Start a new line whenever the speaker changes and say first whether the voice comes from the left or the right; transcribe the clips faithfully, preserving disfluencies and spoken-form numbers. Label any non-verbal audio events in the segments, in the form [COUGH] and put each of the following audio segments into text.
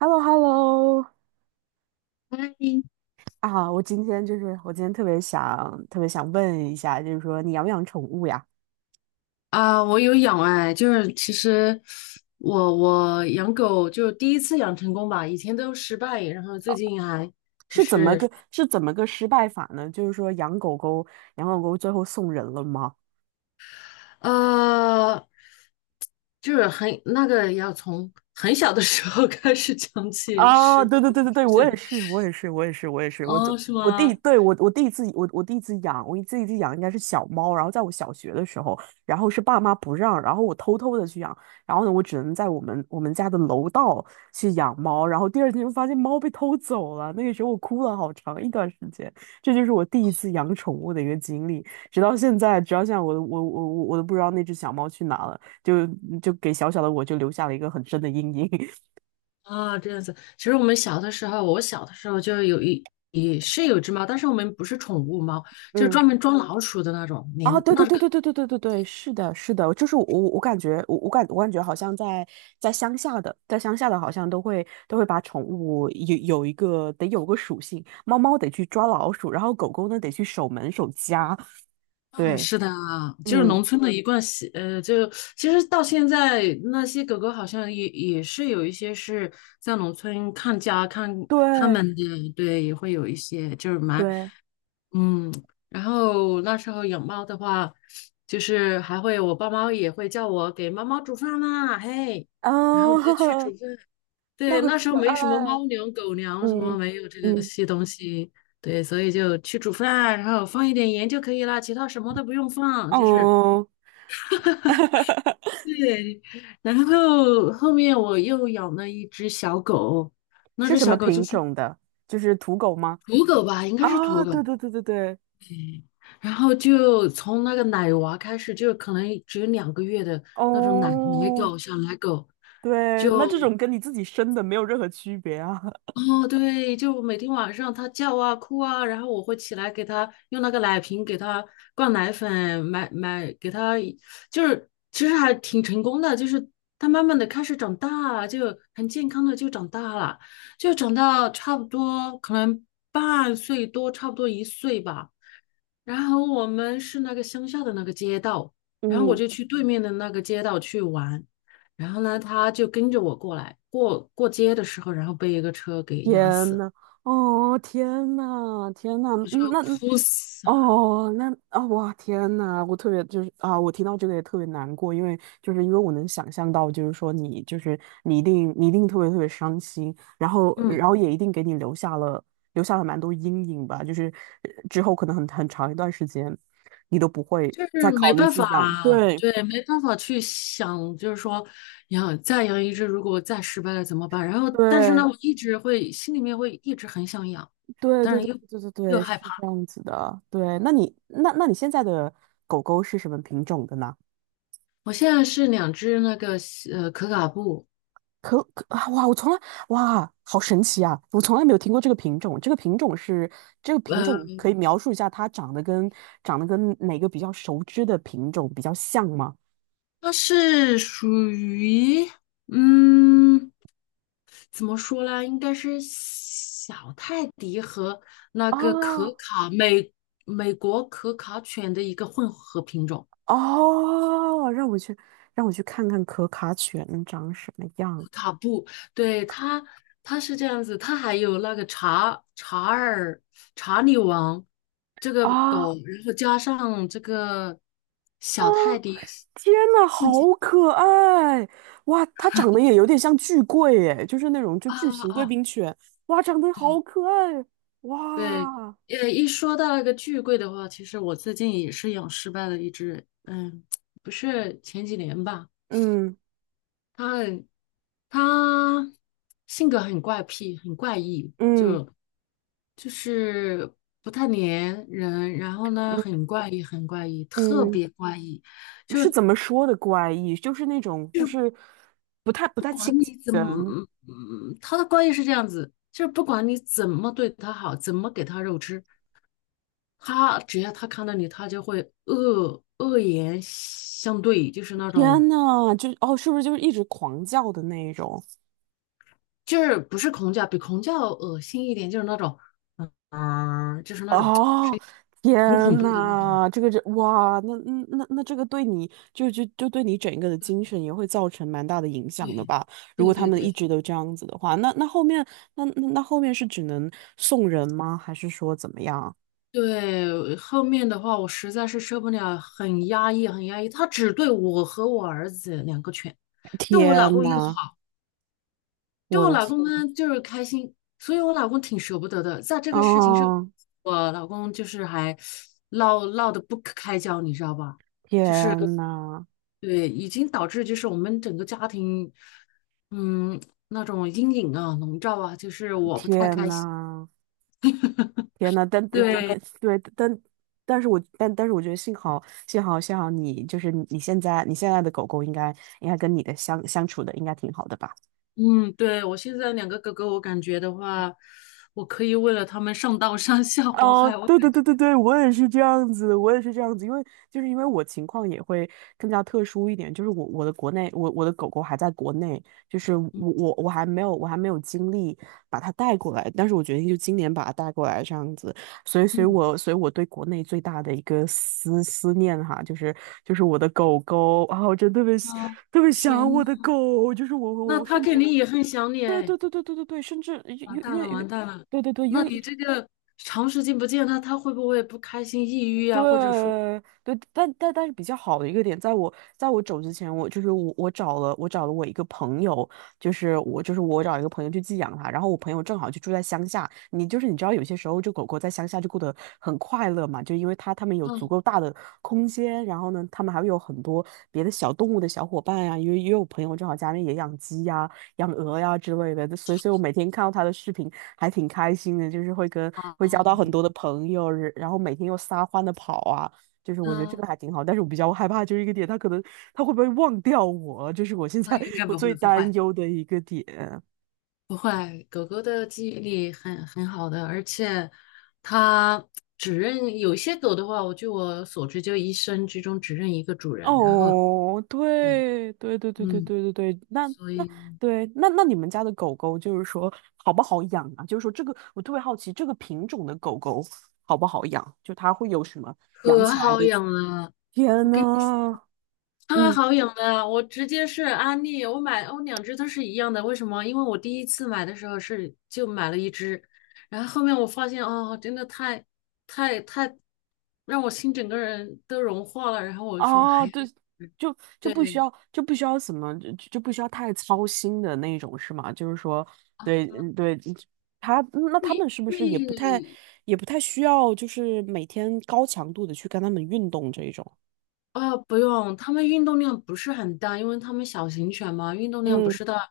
right: h e l l o hello
left: 哎
right: 啊，我今天就是我今天特别想特别想问一下，就是说你养不养宠物呀？
left: 啊，我有养哎，就是其实我我养狗就第一次养成功吧，以前都失败，然后最近还就
right: 是怎么
left: 是
right: 个是怎么个失败法呢？就是说养狗狗，养狗狗最后送人了吗？
left: 呃，就是很那个要从很小的时候 [LAUGHS] 开始讲起
right: 啊，
left: 失败。
right: 对对对对对，我
left: 对，
right: 也是，我也是，我也是，我也是，我走，
left: 哦，是
right: 我第
left: 吗？
right: 对，我我第一次我我第一次养，我第一次养应该是小猫，然后在我小学的时候，然后是爸妈不让，然后我偷偷的去养，然后呢，我只能在我们我们家的楼道去养猫，然后第二天就发现猫被偷走了，那个时候我哭了好长一段时间，这就是我第一次养宠物的一个经历，直到现在，直到现在我我我我我都不知道那只小猫去哪了，就就给小小的我就留下了一个很深的阴影，[LAUGHS]
left: 啊，这样子。其实我们小的时候，我小的时候就有一也是有只猫，但是我们不是宠物猫，就是
right: 嗯
left: 专门装老鼠的那种，
right: 啊，
left: 连
right: 对
left: 那
right: 对对
left: 个。
right: 对对对对对对，是的，是的，就是我我感觉我我感我感觉好像在在乡下的，在乡下的好像都会都会把宠物有有一个得有个属性，猫猫得去抓老鼠，然后狗狗呢得去守门守家，
left: 啊，
right: 对，
left: 是的啊，就是农
right: 嗯，
left: 村的一贯习，呃，就其实到现在那些狗狗好像也也是有一些是在农村看家看它
right: 对
left: 们的，对，也会有一些就是蛮，
right: 对，
left: 嗯，然后那时候养猫的话，就是还会我爸妈也会叫我给猫猫煮饭啦，嘿，
right: 啊，
left: 然后我就去煮
right: [LAUGHS]
left: 饭，对，
right: 那很
left: 那时候
right: 可
left: 没什么
right: 爱，
left: 猫粮、狗粮什么，
right: 嗯
left: 没有这个
right: 嗯，
left: 些东西。对，所以就去煮饭啊，然后放一点盐就可以了，其他什么都不用放。就是
right: 哦，
left: 对，然后后面我又养了一只小狗，那
right: 是
left: 只
right: 什
left: 小
right: 么
left: 狗就
right: 品
left: 是
right: 种的？就是土狗吗？
left: 土狗吧，应该是土
right: 啊，对
left: 狗。
right: 对对对对，
left: 然后就从那个奶娃开始，就可能只有两个月的那种奶奶
right: 哦。
left: 狗、小奶狗，
right: 对，
left: 就
right: 那这种跟你自己生的没有任何区别啊。[LAUGHS]
left: 哦，对，就每天晚上他叫啊哭啊，然后我会起来给他用那个奶瓶给他灌奶粉，买买给他，就是其实还挺成功的，就是他慢慢的开始长大，就很健康的就长大了，就长到差不多可能半岁多，差不多一岁吧。然后我们是那个乡下的那个街道，然后我
right: 嗯，
left: 就去对面的那个街道去玩，然后呢，他就跟着我过来，过过街的时候，然后被一个车给压
right: 天
left: 死，
right: 呐，哦，天呐，天呐，
left: 我就
right: 嗯，那，嗯
left: 哭死了。
right: 哦，那啊，哇，天呐，我特别就是啊，我听到这个也特别难过，因为就是因为我能想象到，就是说你就是你一定你一定特别特别伤心，然后
left: 嗯，
right: 然后也一定给你留下了留下了蛮多阴影吧，就是呃之后可能很很长一段时间，你都不会
left: 就是
right: 再
left: 没
right: 考虑
left: 办
right: 去
left: 法，
right: 养，对
left: 对，没办法去想，就是说养再养一只，如果再失败了怎么办？然后，但是呢，
right: 对。
left: 我一直会心里面会一直很想养，
right: 对
left: 但
right: 对
left: 是
right: 对
left: 又
right: 对对
left: 又
right: 对，
left: 害
right: 是这
left: 怕。
right: 样子的。对，那你那那你现在的狗狗是什么品种的呢？
left: 我现在是两只那个呃可卡布。
right: 可可啊，哇，我从来哇，好神奇啊！我从来没有听过这个品种。这个品种是这个品种，
left: 呃。
right: 可以描述一下它长得跟长得跟哪个比较熟知的品种比较像吗？
left: 它是属于，嗯，怎么说呢？应该是小泰迪和那个可
right: 啊
left: 卡美美国可卡犬的一个混合品种，
right: 哦，让我去让我去看看可卡犬长什么样
left: 可卡布。对，它，它是这样子，它还有那个查查尔查理王这个狗，
right: 啊。
left: 然后加上这个
right: 啊，
left: 小泰迪
right: 天呐，好
left: 混起
right: 可爱！哇，它长得也有点像巨贵诶，就是那种就
left: 啊
right: 巨型贵
left: 啊。
right: 宾犬。哇，长得好可爱！
left: 对，
right: 哇，
left: 呃，一说到那个巨贵的话，其实我最近也是养失败了一只，嗯，不是前几年吧，
right: 嗯
left: 它很，它性格很怪癖，很怪异，
right: 嗯
left: 就是不太粘人，然后呢，
right: 嗯
left: 很怪异，很怪异，特
right: 嗯，
left: 别怪异。
right: 是怎么说的怪异？就是那种就是不太不太亲近
left: 你怎么，
right: 人。
left: 嗯嗯，它的怪异是这样子，就是不管你怎么对它好，怎么给它肉吃，它只要它看到你，它就会恶恶言相对，就是那种。
right: 天呐，就哦，是不是就是一直狂叫的那一种？
left: 就是不是恐叫，比恐叫恶心一点，就是那种，嗯、就是那种声
right: 哦，天
left: 音很恐怖的那种。
right: 呐，这个这哇，那那那那这个对你就就就对你整个的精神也会造成蛮大的影响的
left: 对，
right: 吧？如
left: 对
right: 果他
left: 对
right: 们一
left: 对
right: 直都这样子的话，那那后面那那那后面是只能送人吗？还是说怎么样？
left: 对，后面的话我实在是受不了，很压抑，很压抑。他只对我和我儿子两个犬，对我老
right: 天
left: 公也好，
right: 呐，
left: 对
right: 我
left: 我
right: 的
left: 老
right: 天，
left: 公呢就是开心，所以我老公挺舍不得的。在这个事情上，
right: 哦，
left: 我老公就是还闹闹得不可开交，你知道吧？就是。
right: 天呐，
left: 对，已经导致就是我们整个家庭，嗯，那种阴影啊、笼罩啊，就是我不太
right: 天
left: 开心。
right: 呐。天呐，但但但
left: 对，
right: 但对，但但是我但但是我觉得幸好幸好幸好你就是你现在你现在的狗狗应该应该跟你的相相处的应该挺好的吧？
left: 嗯，对，我现在两个哥哥，我感觉的话，我可以为了他们上刀山下火
right: 哦，
left: 海。我，
right: 对对对对对，我也是这样子，我也是这样子，因为就是因为我情况也会更加特殊一点，就是我我的国内，我我的狗狗还在国内，就是我我我还没有我还没有精力把它带过来，但是我决定就今年把它带过来这样子，所以所以
left: 嗯
right: 我所以我对国内最大的一个思思念哈，就是就是我的狗狗啊，我真的特别喜
left: 啊，
right: 特别
left: 天
right: 想我
left: 呐，
right: 的狗，就是我
left: 那
right: 我我
left: 他
right: 甚
left: 肯
right: 至
left: 定也很想你
right: 对
left: 哎，
right: 对对对对对对，甚至
left: 完
right: 越
left: 蛋
right: 越
left: 了，完
right: 越。
left: 蛋了。
right: 对对对，因
left: 那
right: 为
left: 你这个长时间不见他，他会不会不开心、抑郁啊，
right: 对
left: 或者说，
right: 对，但但但是比较好的一个点，在我在我走之前，我就是我我找了我找了我一个朋友，就是我就是我找一个朋友去寄养它，然后我朋友正好就住在乡下，你就是你知道有些时候就狗狗在乡下就过得很快乐嘛，就因为它它们有足
left: 嗯
right: 够大的空间，然后呢，它们还会有很多别的小动物的小伙伴呀、因为也有朋友正好家里也养鸡呀、养鹅呀之类的，所以所以我每天看到他的视频还挺开心的，就是会跟
left: 啊
right: 会交到很多的朋友，然后每天又撒欢的跑啊，就是我觉得这
left: 啊，
right: 个还挺好，但是我比较害怕就是一个点，他可能他会不会忘掉我，这是我现
left: 那
right: 在
left: 应该
right: 我
left: 不会，
right: 最
left: 不会。
right: 担忧的一个点。
left: 不会，狗狗的记忆力很很好的，而且它只认有些狗的话，我据我所知，就一生之中只认一个主人。然后，
right: 哦，
left: 对，
right: 对对对对对
left: 嗯，
right: 对对对，那
left: 所
right: 那
left: 以
right: 对，那那你们家的狗狗就是说好不好养啊？就是说这个我特别好奇，这个品种的狗狗好不好养？就它会有什么养
left: 可
right: 起来
left: 好
right: 的？
left: 养了，我
right: 天
left: 跟你说，
right: 呐，
left: 太
right: 嗯，
left: 好养了，我直接是安利，我买我两只都是一样的，为什么？因为我第一次买的时候是就买了一只，然后后面我发现哦，真的太太太让我心整个人都融化了，然后我说
right: 啊，
left: 还有
right: 对，
left: 一
right: 就就不需
left: 对。
right: 要就不需要什么就就不需要太操心的那种是吗？就是说，对，嗯对，他那他们是不
left: 对，
right: 是也不太也不太需要，就是每天高强度的去跟他们运动这一种？
left: 啊、不用，他们运动量不是很大，因为他们小型犬嘛，运动量不
right: 嗯，
left: 是大，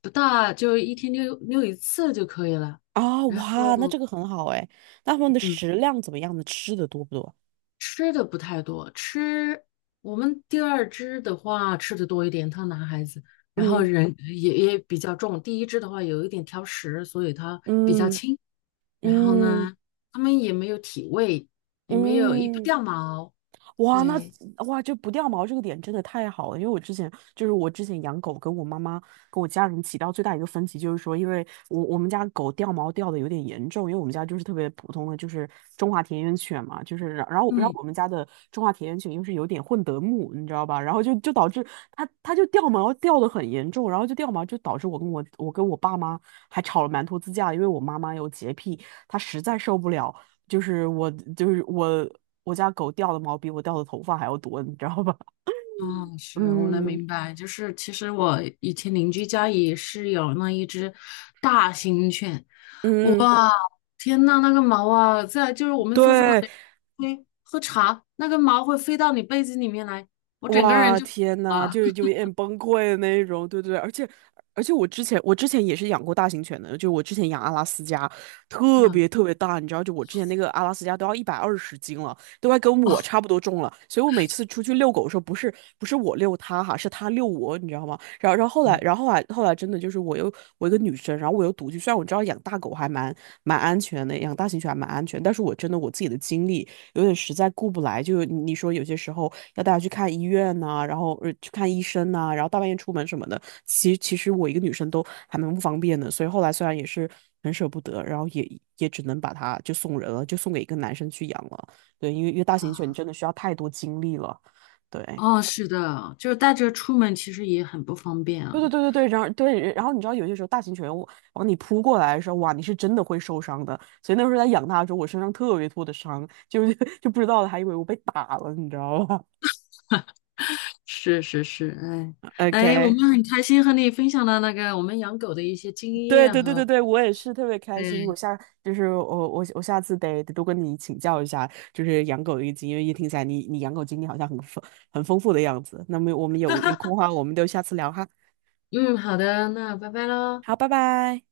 left: 不大，就一天遛遛一次就可以了。
right: 啊，
left: 然
right: 哇，那
left: 后，
right: 这个很好哎。那他们的
left: 嗯，
right: 食量怎么样呢？吃的多不多？
left: 吃的不太多，吃我们第二只的话吃的多一点，它男孩子，然后
right: 嗯
left: 人也也比较重，第一只的话有一点挑食，所以它比较
right: 嗯
left: 轻。然后
right: 嗯
left: 呢，它们也没有体味，也没有也不
right: 嗯。
left: 掉毛，
right: 哇，那
left: 对，
right: 哇，就不掉毛这个点真的太好了，因为我之前就是我之前养狗，跟我妈妈跟我家人起到最大一个分歧就是说，因为我我们家狗掉毛掉的有点严重，因为我们家就是特别普通的就是中华田园犬嘛，就是然然后然后
left: 嗯。
right: 我们家的中华田园犬又是有点混德牧，你知道吧？然后就就导致它它就掉毛掉的很严重，然后就掉毛就导致我跟我我跟我爸妈还吵了蛮多次架，因为我妈妈有洁癖，她实在受不了。就是我就是我我家狗掉的毛比我掉的头发还要多，你知道吧？
left: 嗯，
right: [LAUGHS]
left: 是我能
right: 嗯
left: 明白，就是其实我以前邻居家也是有那一只大型犬，
right: 嗯，
left: 哇，天呐，那个毛啊，在就是我们坐在
right: 对，
left: 那里吹喝茶，那个毛会飞到你被子里面来，我整个人
right: 哇，
left: 就
right: 天呐，
left: 啊，
right: 就就有点崩溃的那种，对对对，而且而且我之前我之前也是养过大型犬的，就我之前养阿拉斯加，
left: [LAUGHS]
right: 特
left: 嗯，
right: 别特别大，你知道，就我之前那个阿拉斯加都要一百二十斤了，都快跟
left: 哦，
right: 我差不多重了，所以我每次出去遛狗的时候，不是不是我遛它哈，是它遛我，你知道吗？然后然后后来
left: 嗯
right: 然后后来后来真的就是我又我一个女生，然后我又独居，虽然我知道养大狗还蛮蛮安全的，养大型犬还蛮安全，但是我真的我自己的经历。有点实在顾不来，就你说有些时候要带它去看医院呐、然后呃去看医生呐、然后大半夜出门什么的，其实其实我一个女生都还蛮不方便的，所以后来虽然也是很舍不得，然后也也只能把它就送人了，就送给一个男生去养了。对，因为因为大型犬
left: 啊，
right: 真的需要太多精力了，对。
left: 哦，是的，就是带着出门其实也很不方便啊，
right: 对对对对对，然后对，然后你知道有些时候大型犬往往你扑过来的时候，哇，你是真的会受伤的。所以那时候在养它的时候，我身上特别多的伤，就是 [LAUGHS] 就不知道它还以为我被打了，你知道吧？
left: 是是是，哎哎，我
right: O K，
left: 们很开心和你分享了那个我们养狗的一些经
right: 对
left: 验
right: 对对
left: 和，
right: 对对，我也是特别开心。我
left: 对，
right: 下就是我我我下次得得多跟你请教一下，就是养狗的一个经验，因为一听起来你你养狗经历好像很丰很丰富的样子。那么我们有有空的话，我们就下次聊哈。
left: 嗯，好的，那拜拜喽。
right: 好，拜拜。